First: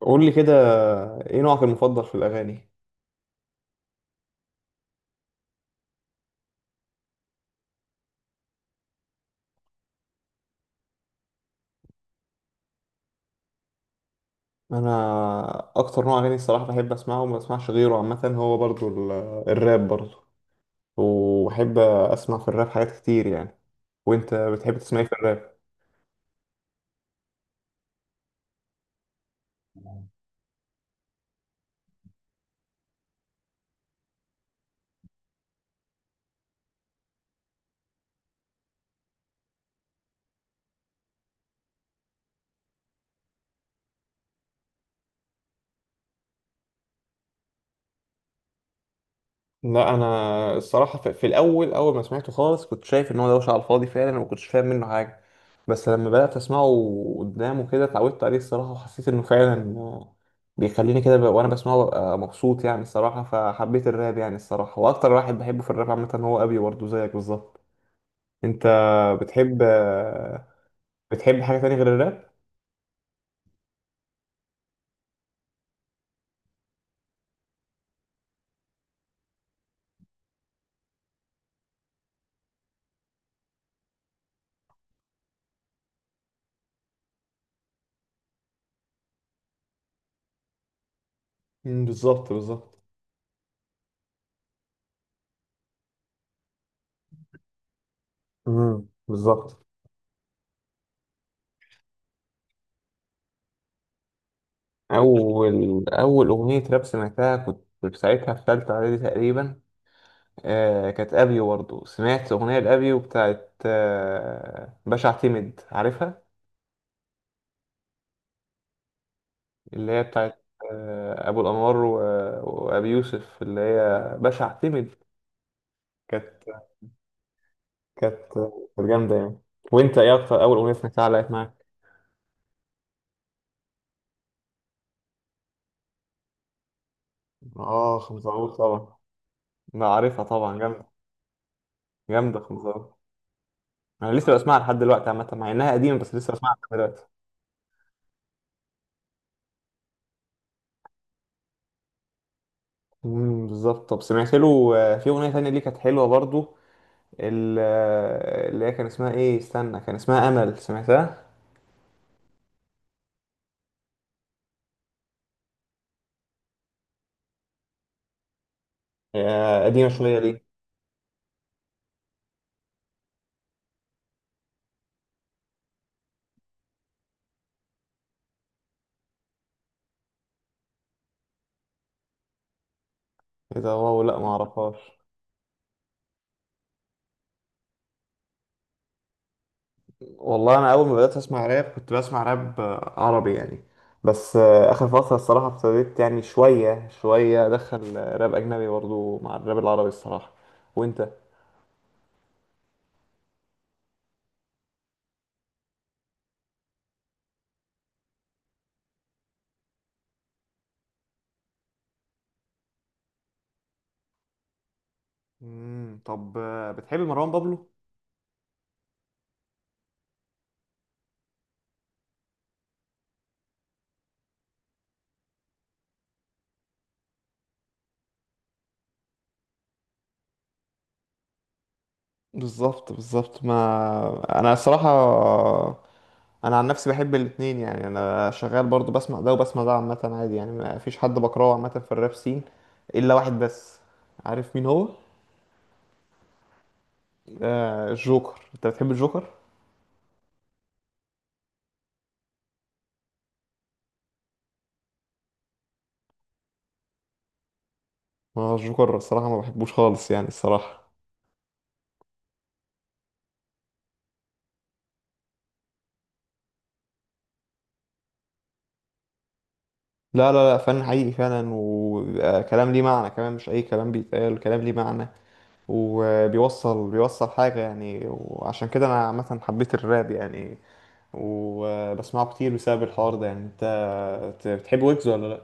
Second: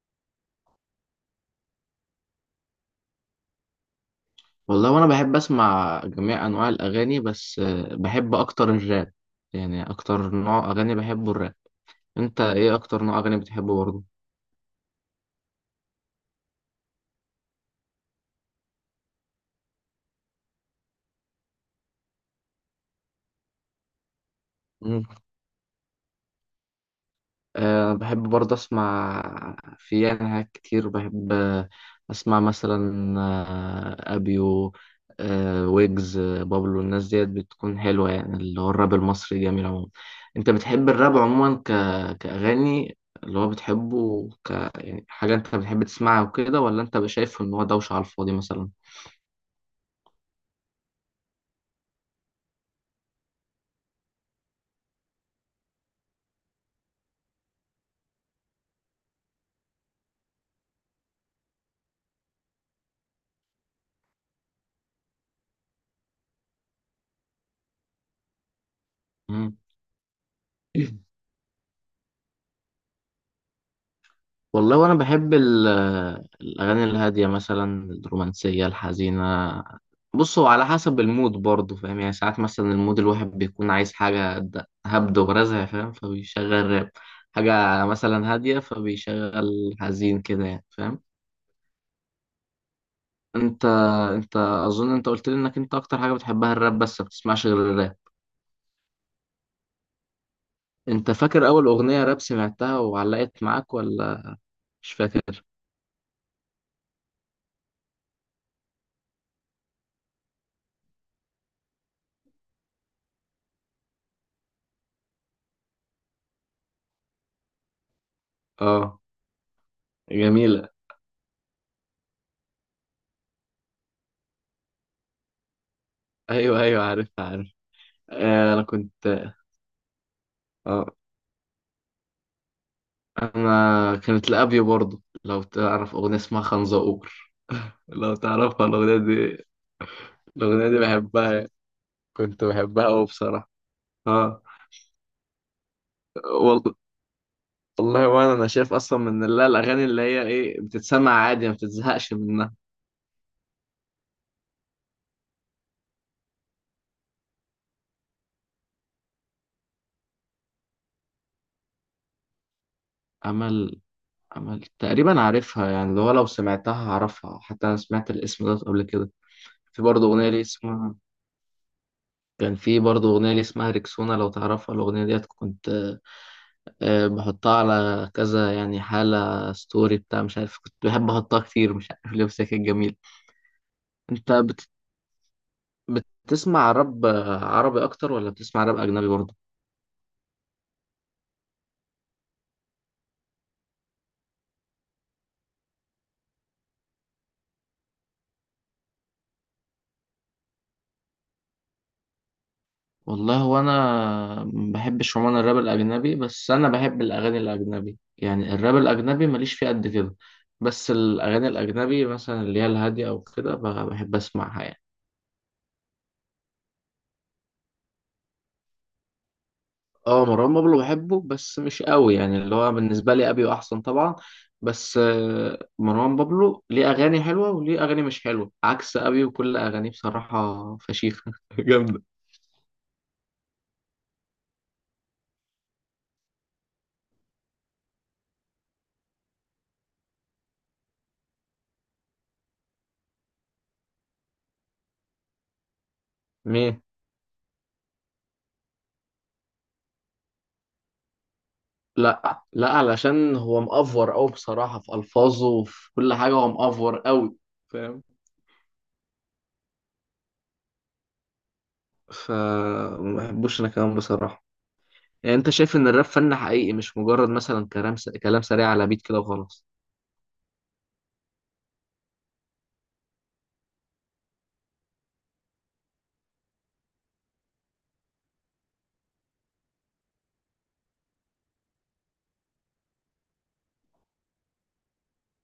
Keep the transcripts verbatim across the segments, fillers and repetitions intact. قول لي كده، ايه نوعك المفضل في الاغاني؟ والله وانا بحب اسمع جميع انواع الاغاني بس آه، بحب اكتر الراب. يعني اكتر نوع اغاني بحبه الراب. انت ايه اكتر نوع اغاني بتحبه برضه؟ انا اكتر نوع اغاني الصراحه بحب اسمعه وما بسمعش غيره، عامه هو برضو ال- الراب برضو. وبحب اسمع في الراب حاجات كتير يعني. وانت بتحب تسمع ايه في الراب؟ أه بحب برضه أسمع في يعني حاجات كتير بحب آه، أسمع مثلا آه، أبيو أه ويجز آه، بابلو. الناس ديت بتكون حلوة يعني اللي هو الراب المصري جميل عموما. أنت بتحب الراب عموما ك... كأغاني اللي هو بتحبه ك يعني حاجة أنت بتحب تسمعها وكده، ولا أنت شايف إن هو دوشة على الفاضي مثلا؟ لا، انا الصراحه في في الاول، اول ما سمعته خالص كنت شايف ان هو دوشه على الفاضي فعلا، وما كنتش فاهم منه حاجه. بس لما بدات اسمعه قدامه كده اتعودت عليه الصراحه، وحسيت انه فعلا آه، بيخليني كده بقى- وانا بسمعه ببقى مبسوط يعني الصراحه. فحبيت الراب يعني الصراحه، واكتر واحد بحبه في الراب عامه هو ابي برضه زيك بالظبط. انت مم. بتحب آه، بتحب حاجه تانية غير الراب؟ والله وانا بحب ال- الاغاني الهاديه مثلا، الرومانسيه، الحزينه. بص هو على حسب المود برضه فاهم، يعني ساعات مثلا المود الواحد بيكون عايز حاجه د- هبد ورزع فاهم فبيشغل راب، حاجه مثلا هاديه فبيشغل حزين كده يعني فاهم. مم، بالظبط بالظبط. انت انت اظن انت قلت لي انك انت اكتر حاجه بتحبها الراب بس ما بتسمعش غير الراب. امم بالظبط. انت فاكر اول اغنيه راب سمعتها وعلقت معاك ولا مش فاكر؟ اول اول اغنيه راب سمعتها كنت كنت ساعتها في ثالثه اعدادي تقريبا. آه، كانت ابيو برضه، سمعت اغنيه لابيو بتاعت آه باشا اعتمد، عارفها؟ اه، اللي هي بتاعت جميله. آه، ابو الانوار و- وابي يوسف، اللي هي باشا اعتمد. كانت ايوه ايوه، عارف عارف. كانت كانت آه، انا كنت. جامده يعني. وانت ايه اكتر اول اغنيه اه سمعتها علقت معاك؟ انا كانت لابيو برضه، لو تعرف اغنيه اسمها خنزقور، اه، لو خمسة عروس تعرفها طبعا. الاغنيه دي لا، عارفها طبعا، الاغنيه دي جامده. بحبها يعني. جامده كنت خمسة بحبها عروس. قوي بصراحه. انا لسه اه. بسمعها لحد دلوقتي عامه، مع انها قديمه بس لسه بسمعها لحد وال- دلوقتي. والله وانا انا شايف اصلا من اللي الاغاني اللي هي ايه بتتسمع عادي ما بتتزهقش منها. امم بالظبط. طب سمعت له آه، في اغنيه تانية ليه كانت حلوه برضو، ال- اللي هي كان اسمها ايه، استنى، كان اسمها امل، سمعتها؟ امل. امل تقريبا عارفها، يعني اللي هو لو سمعتها هعرفها، حتى انا سمعت الاسم ده قبل كده. هي في قديمه برضه شويه اغنيه لي دي. اسمها كان في برضه اغنيه لي اسمها ريكسونا، لو تعرفها الاغنيه ديت، كنت آه، بحطها على كذا يعني حالة ستوري بتاع مش عارف، كنت بحب أحطها كتير مش عارف ليه، بس هي كانت جميلة. ايه ده! واو، لا ما أنت بت... اعرفهاش. بتسمع راب آه، عربي أكتر ولا بتسمع راب أجنبي برضه؟ والله انا اول ما بدات اسمع راب كنت بسمع راب آه، عربي يعني. بس آه، اخر فتره الصراحه ابتديت يعني شويه شويه ادخل آه، راب اجنبي برضو مع الراب العربي الصراحه. وانت؟ والله هو أنا ما بحبش عموما الراب الأجنبي، بس أنا بحب الأغاني الأجنبي، يعني الراب الأجنبي ماليش فيه قد كده. بس الأغاني الأجنبي مثلا اللي هي الهادية أو كده ب- بحب أسمعها يعني. امم طب آه، بتحب مروان بابلو؟ اه، مروان بابلو بحبه بس مش قوي، يعني اللي هو بالنسبة لي أبيو أحسن طبعا. بس آه، مروان بابلو ليه أغاني حلوة وليه أغاني مش حلوة، عكس أبيو كل أغانيه بصراحة فشيخة جامدة. بالظبط بالظبط. ما انا الصراحه انا عن نفسي بحب الاتنين يعني، انا شغال برضو بسمع ده وبسمع ده عامه عادي يعني، ما فيش حد بكرهه عامه في الراب سين. الا واحد بس. عارف مين هو؟ ليه؟ آه، الجوكر. انت بتحب الجوكر؟ لا لا، علشان هو مأفور أوي بصراحة في ألفاظه وفي كل حاجة، هو مأفور أوي فاهم. ما الجوكر الصراحه ما بحبوش خالص يعني الصراحه. فما بحبوش أنا كمان بصراحة يعني. أنت شايف إن الراب فن حقيقي مش مجرد مثلا كلام س... كلام سريع على بيت كده وخلاص؟ لا لا لا، فن حقيقي فعلا، وبيبقى كلام ليه معنى كمان، مش اي كلام بيتقال، كلام ليه معنى. وبيوصل بيوصل حاجه يعني، وعشان كده انا عامه حبيت الراب يعني. وبسمعه كتير بسبب الحوار ده يعني. انت بتحب ويجز ولا لا؟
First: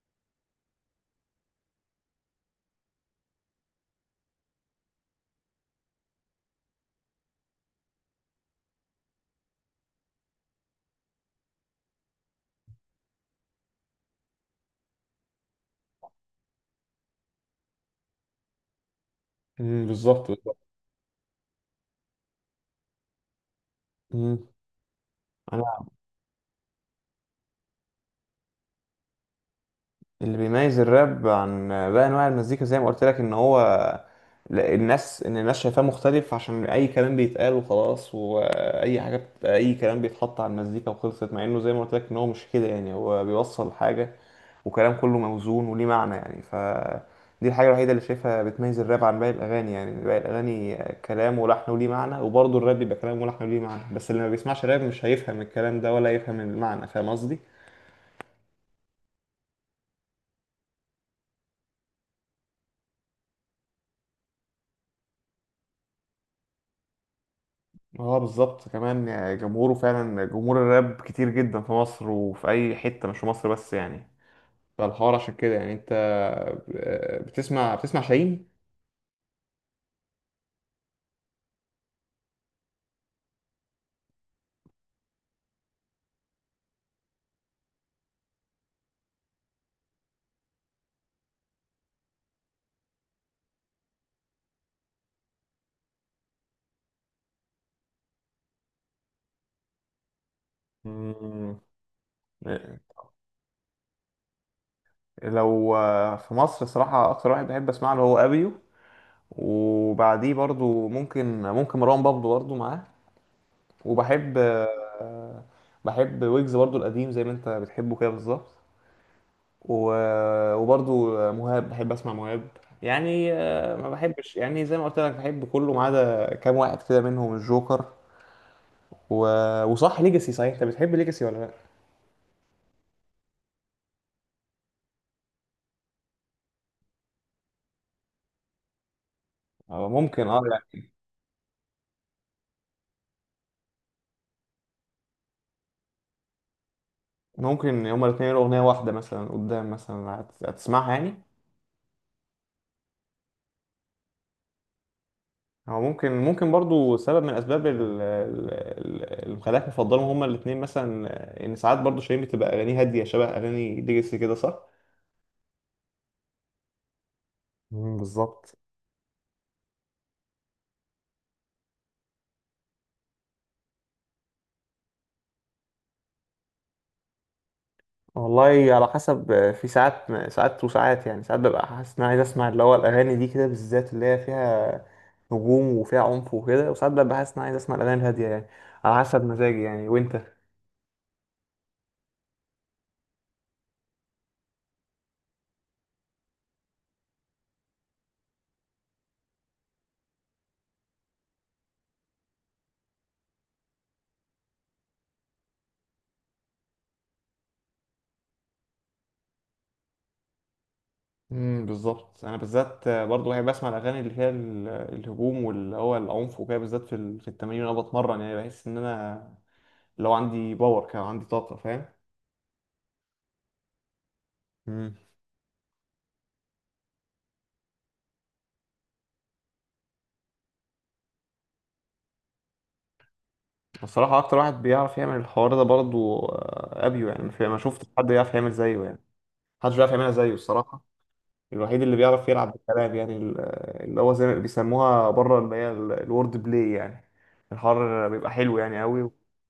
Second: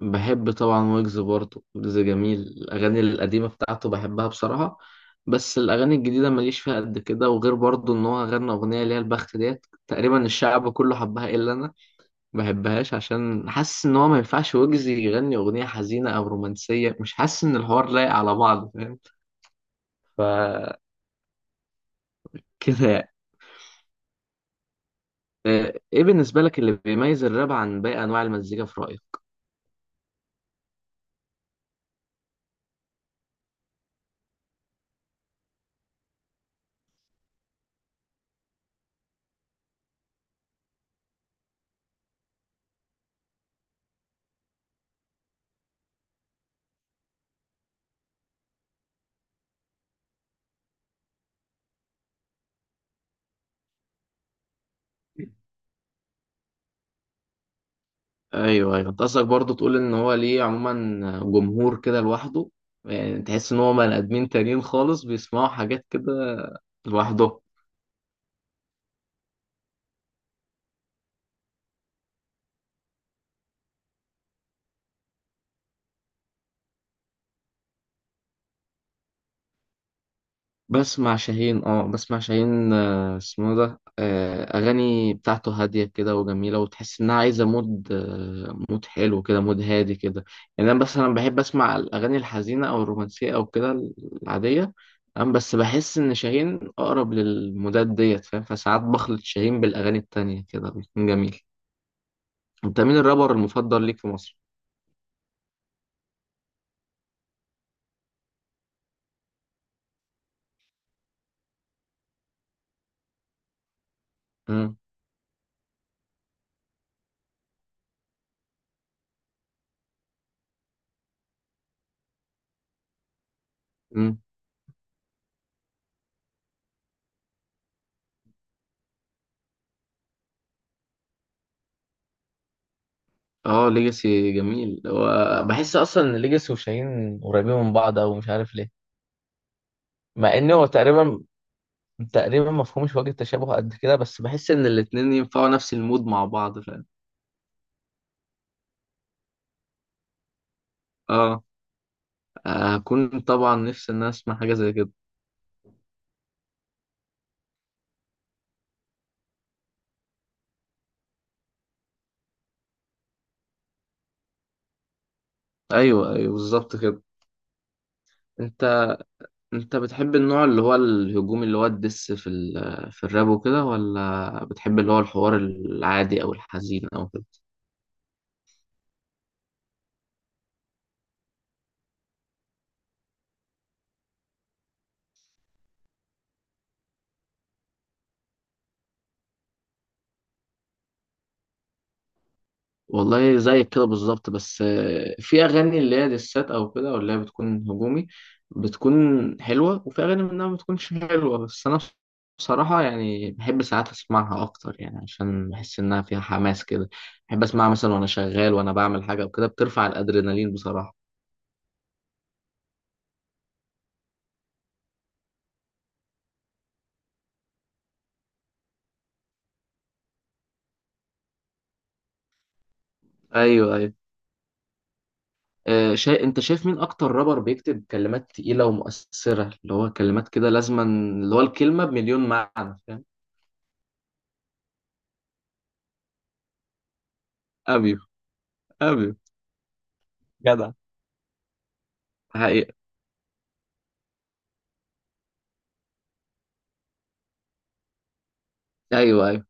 بحب طبعا ويجز برضه، ويجز جميل، الأغاني القديمة بتاعته بحبها بصراحة. بس الأغاني الجديدة ماليش فيها قد كده، وغير برضه إن هو غنى أغنية اللي هي البخت ديت تقريبا الشعب كله حبها إلا أنا. ما بحبهاش عشان حاسس إن هو ما ينفعش ويجز يغني أغنية حزينة أو رومانسية، مش حاسس إن الحوار لايق على بعض فاهم. امم بالظبط. فكده يعني. مم. انا، آه، إيه بالنسبة لك اللي بيميز الراب عن باقي أنواع المزيكا في رأيك؟ اللي بيميز الراب عن باقي انواع المزيكا زي ما قلت لك ان هو لا- الناس، ان الناس شايفاه مختلف عشان اي كلام بيتقال وخلاص، واي حاجه بت- اي كلام بيتحط على المزيكا وخلصت، مع انه زي ما قلت لك ان هو مش كده يعني، هو بيوصل حاجه. وكلام كله موزون وليه معنى يعني ف دي الحاجه الوحيده اللي شايفها بتميز الراب عن باقي الاغاني يعني. باقي الاغاني كلام ولحن وليه معنى، وبرضه الراب بيبقى كلام ولحن وليه معنى، بس اللي ما بيسمعش راب مش هيفهم الكلام ده ولا يفهم المعنى، فاهم قصدي؟ ايوه ايوه، انت قصدك برضه تقول ان هو ليه عموما جمهور كده لوحده، يعني تحس ان هو بني ادمين تانيين خالص بيسمعوا حاجات كده لوحده. اه بالظبط كمان يعني، جمهوره فعلا جمهور الراب كتير جدا في مصر وفي اي حتة، مش في مصر بس يعني. فالحوار عشان كده يعني. انت آه، بتسمع بتسمع شاهين؟ بسمع شاهين اه بسمع شاهين آه، اسمه ده آه، اغاني بتاعته هاديه كده وجميله، وتحس انها عايزه مود آه، مود حلو كده، مود هادي كده يعني. انا مثلا بحب اسمع الاغاني الحزينه او الرومانسيه او كده العاديه. أم بس بحس ان شاهين اقرب للمودات ديت فاهم، فساعات بخلط شاهين بالاغاني التانية كده بيكون جميل. مم. انت مين الرابر المفضل ليك في مصر؟ لو آه، في مصر الصراحة اكتر واحد بحب اسمع له هو ابيو. وبعديه برضو ممكن ممكن مروان بابلو برضو معاه. وبحب امم. آه، بحب ويجز برضو القديم زي ما انت بتحبه كده بالظبط. و- وبرضو مهاب، بحب اسمع مهاب يعني. آه، ما امم. بحبش يعني، زي ما قلت لك بحب كله ما عدا كام واحد كده منهم الجوكر و... وصح، ليجاسي، صحيح انت بتحب ليجاسي ولا لا؟ اه، ليجاسي جميل هو. بحس اصلا ان ليجاسي وشاهين قريبين من بعض، او مش عارف ليه. آه، ممكن مع اه ان هو يعني. تقريبا تقريبا مفهومش وجه التشابه قد كده، بس بحس ان الاتنين ينفعوا نفس المود مع بعض فاهم. ممكن هما الاثنين يقولوا اغنيه واحده مثلا قدام، مثلا هت- هتسمعها يعني. اه، هكون طبعا نفسي ان انا اسمع حاجه زي كده. هو ممكن ممكن برضو سبب من الاسباب ال- ال- ال- اللي مخليك مفضلهم هما الاثنين مثلا. آه، ان ساعات برضو شيرين بتبقى اغانيه هاديه شبه اغاني ليجاسي كده، صح؟ ايوه ايوه بالظبط كده. مم، بالظبط. انت انت بتحب النوع اللي هو الهجومي، اللي هو الدس في ال... في الراب وكده، ولا بتحب اللي هو الحوار العادي او الحزين او كده؟ والله على حسب، في ساعات ساعات وساعات يعني، ساعات ببقى حاسس ان انا عايز اسمع اللي هو الاغاني دي كده، بالذات اللي هي فيها هجوم وفيها عنف وكده. وساعات ببقى حاسس ان انا عايز اسمع الاغاني الهاديه يعني، على حسب مزاجي يعني. وانت؟ والله زيك كده بالظبط، بس آه، في اغاني اللي هي ديسات او كده ولا هي بتكون هجومي بتكون حلوه، وفي اغاني منها ما بتكونش حلوه، بس انا بصراحه يعني بحب ساعات اسمعها اكتر، يعني عشان بحس انها فيها حماس كده. بحب اسمعها مثلا وانا شغال، وانا بعمل حاجه وكده، بترفع الادرينالين بصراحه. امم بالظبط. انا بالذات برضه بحب اسمع الاغاني اللي فيها ال- الهجوم واللي هو العنف وكده، بالذات في ال- في التمارين، وانا بتمرن يعني بحس ان انا لو عندي باور كده، عندي طاقه، فاهم. ايوه ايوه. مم. آه، شا... انت شايف مين اكتر رابر بيكتب كلمات تقيله ومؤثره، اللي هو كلمات كده لازما، اللي هو الكلمه بمليون معنى فاهم؟ الصراحه اكتر واحد بيعرف يعمل الحوار ده برضه آه، ابيو يعني. ما في- ما شفتش ابيو حد يعرف يعمل زيه يعني. ابيو محدش بيعرف يعملها زيه جدع الصراحة. الوحيد اللي بيعرف يلعب حقيقة. بالكلام يعني ال- اللي هو زي ما بيسموها بره اللي هي ال- الورد بلاي يعني. الحوار بيبقى حلو يعني قوي. أيوه.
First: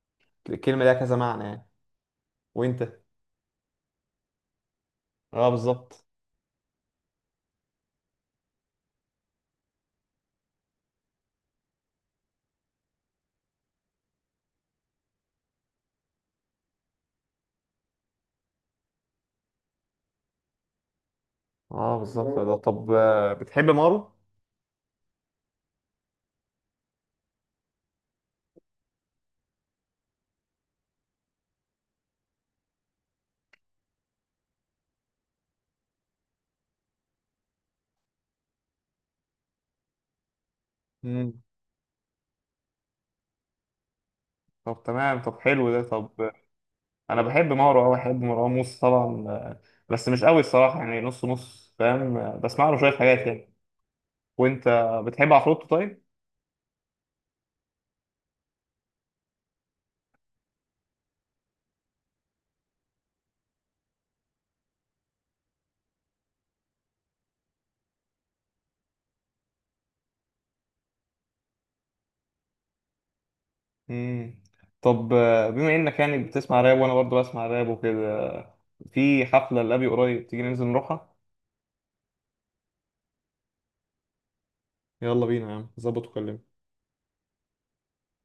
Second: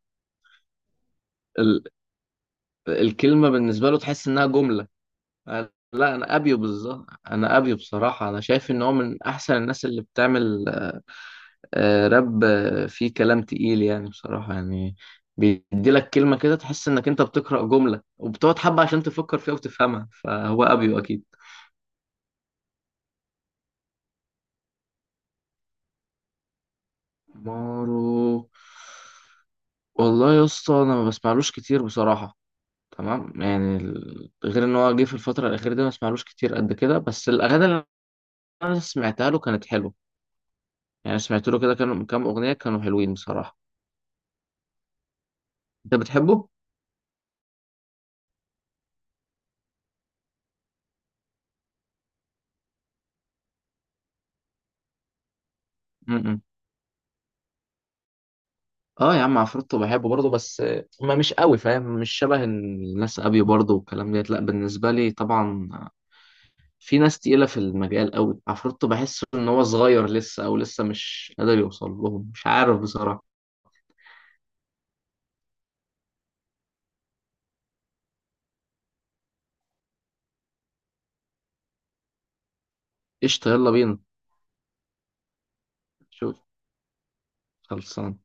الكلمة ليها كذا معنى يعني. ال... وانت؟ الكلمة بالنسبة له تحس إنها جملة. اه أنا- بالظبط. لا أنا أبيو بالظبط. أنا أبيو بصراحة، أنا شايف إن هو من أحسن الناس اللي بتعمل آه، راب آه، فيه كلام تقيل يعني، بصراحة يعني بيدي لك كلمة كده تحس إنك أنت بتقرأ جملة وبتقعد حبة عشان تفكر فيها وتفهمها، فهو أبيو أكيد. اه بالظبط ده طب آه، بتحب مارو؟ مارو. والله يا اسطى أنا ما بسمعلوش كتير بصراحة. تمام يعني، ال- غير إن هو جه في الفترة الأخيرة دي ما بسمعلوش كتير قد كده، بس الأغاني اللي أنا سمعتها له كانت حلوة. يعني مم. سمعت له كده كانوا كام اغنيه كانوا حلوين بصراحه. طب تمام، طب حلو ده. انت طب آه، بتحبه؟ انا بحب مارو، اه بحب مروان موسى طبعا آه، بس مش قوي الصراحة يعني، نص نص، فاهم. آه، بسمع له شوية حاجات يعني. وانت بتحب عفروتو طيب؟ م-م. اه يا عم عفروتو بحبه برضه، بس آه، ما مش قوي فاهم، مش شبه الناس ابيو برضه والكلام ديت، لا بالنسبه لي طبعا، آه، في ناس تقيله في المجال قوي، عفروتو بحس ان هو صغير لسه او لسه مش قادر يوصل لهم مش عارف بصراحه. مم. طب آه، بما انك يعني بتسمع راب وانا برضه بسمع راب وكده، في حفلة لأبي قريب، تيجي ننزل نروحها؟ قشطه يلا بينا. يلا بينا يا عم، ظبط شوف، وكلمني. خلصان.